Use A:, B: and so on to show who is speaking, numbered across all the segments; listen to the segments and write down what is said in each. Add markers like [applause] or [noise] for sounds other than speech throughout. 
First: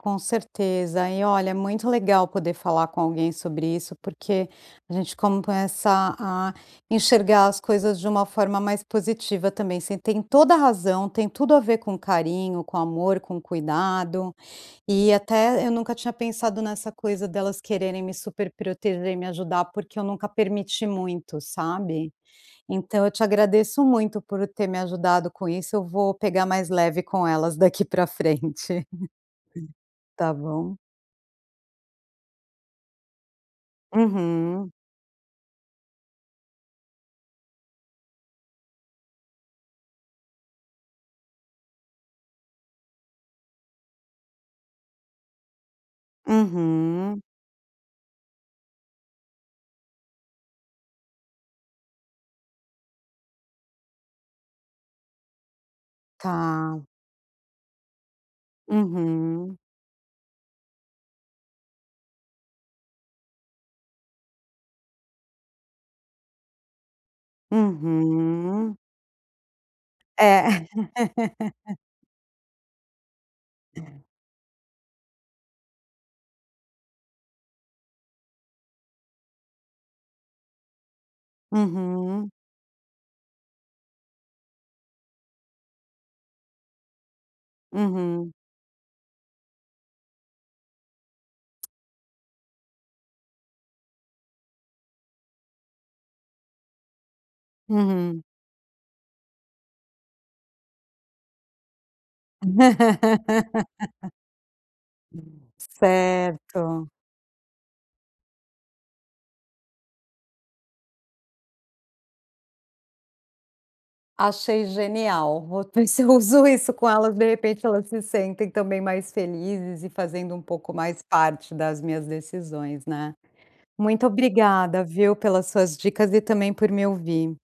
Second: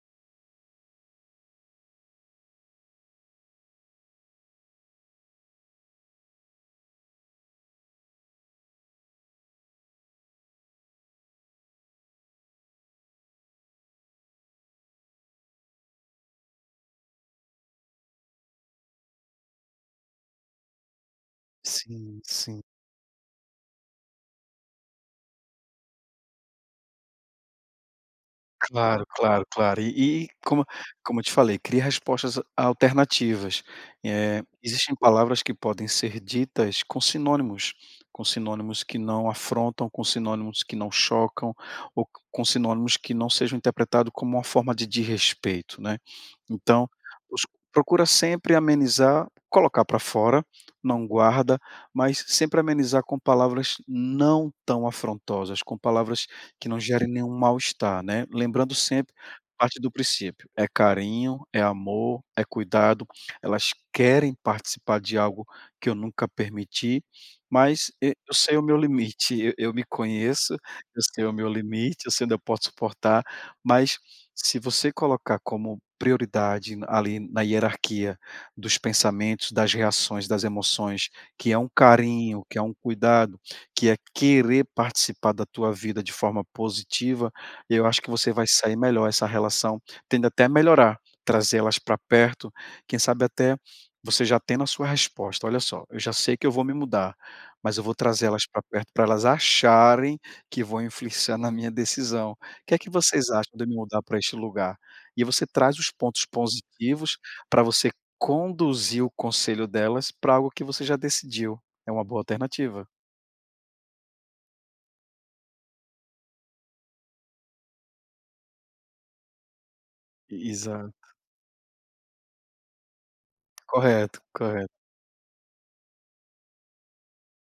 A: Com certeza, e olha, muito legal poder falar com alguém sobre isso, porque a gente começa a enxergar as coisas de uma forma mais positiva também. Você tem toda a razão, tem tudo a ver com carinho, com amor, com cuidado, e até eu nunca tinha pensado nessa coisa delas quererem me superproteger e me ajudar, porque eu nunca permiti muito, sabe.
B: Sim, sim.
A: Então eu te agradeço muito por ter me ajudado com isso, eu vou pegar mais leve com elas daqui pra frente.
B: Claro, claro, claro,
A: [chuckles]
B: e e
A: Tá
B: como
A: bom?
B: como eu te falei, cria respostas a alternativas. Eh,
A: Uhum.
B: existem palavras que podem ser ditas com sinônimos. Com sinônimos que não afrontam, com sinônimos que não chocam, ou co com sinônimos que não sejam interpretados como uma forma de desrespeito, né. Então,
A: Uhum.
B: poxa, procura sempre amenizar, colocar pra fora, não guarda, mas sempre amenizar com palavras não tão afrontosas, com palavras que não
A: Tá.
B: gerem nenhum mal-estar, né. Lembrando sempre,
A: Uhum.
B: parte do princípio, é carinho, é amor, é cuidado, "elas querem participar de algo que eu nunca permiti, mas, e, eu sei o meu
A: Uhum.
B: limite. Eu eu me conheço,
A: É.
B: eu sei o meu
A: [laughs]
B: limite, eu sei onde eu posso suportar", mas se você colocar como prioridade na ali, na hierarquia dos pensamentos, das reações, das emoções, que é um
A: Uhum.
B: carinho, que é um cuidado, que é querer participar da tua vida de forma positiva, eu acho que você
A: Uhum.
B: vai se sair melhor, essa relação tende até a melhorar, trazê-las pra perto. Quem sabe até, você já tendo a sua resposta, olha só, "eu já sei que eu vou me mudar, mas eu vou
A: Uhum.
B: trazer elas pra perto pra elas acharem que vão influenciar na minha decisão. O que que vocês acham de eu me mudar
A: [laughs]
B: pra este lugar?". E você traz os pontos
A: Certo.
B: positivos, pra você conduzir o conselho delas pra algo que você já decidiu. É uma boa alternativa.
A: Achei genial. Vou [chuckles] ver se uso isso com elas, de repente elas se sentem, também, mais felizes e fazendo um pouco
B: Exato.
A: mais parte das minhas decisões, né. Muito
B: Correto, correto.
A: obrigada, viu, pelas suas dicas e também por me ouvir.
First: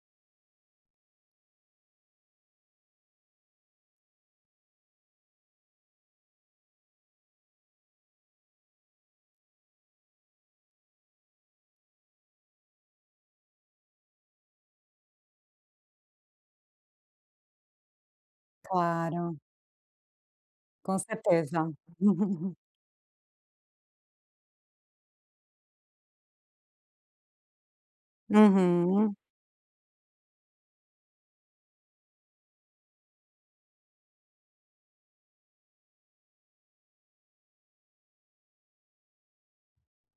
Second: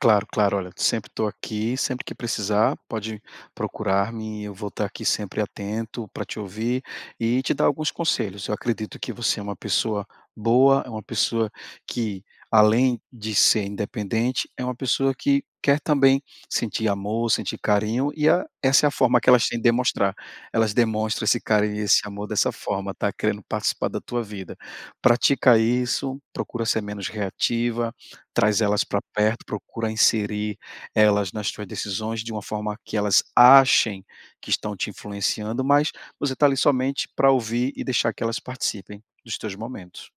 B: Claro, claro. Olha, sempre estou aqui, sempre que precisar pode procurar-me, e eu vou estar aqui sempre atento pra te ouvir e te dar alguns conselhos. Eu acredito que você é uma pessoa boa, é uma pessoa que, além de ser independente, é uma pessoa que quer também sentir amor, sentir carinho e a essa é a forma que
A: Claro.
B: elas têm de demonstrar. Elas
A: Com
B: demonstram esse
A: certeza.
B: carinho e esse amor dessa
A: [laughs]
B: forma, tá, querendo participar da tua vida. Pratica isso, procura ser menos reativa, traz elas pra
A: Uhum.
B: perto, procura inserir elas nas tuas decisões de uma forma que elas achem que estão te influenciando, mas você está, ali, somente pra ouvir e deixar que elas participem dos teus momentos.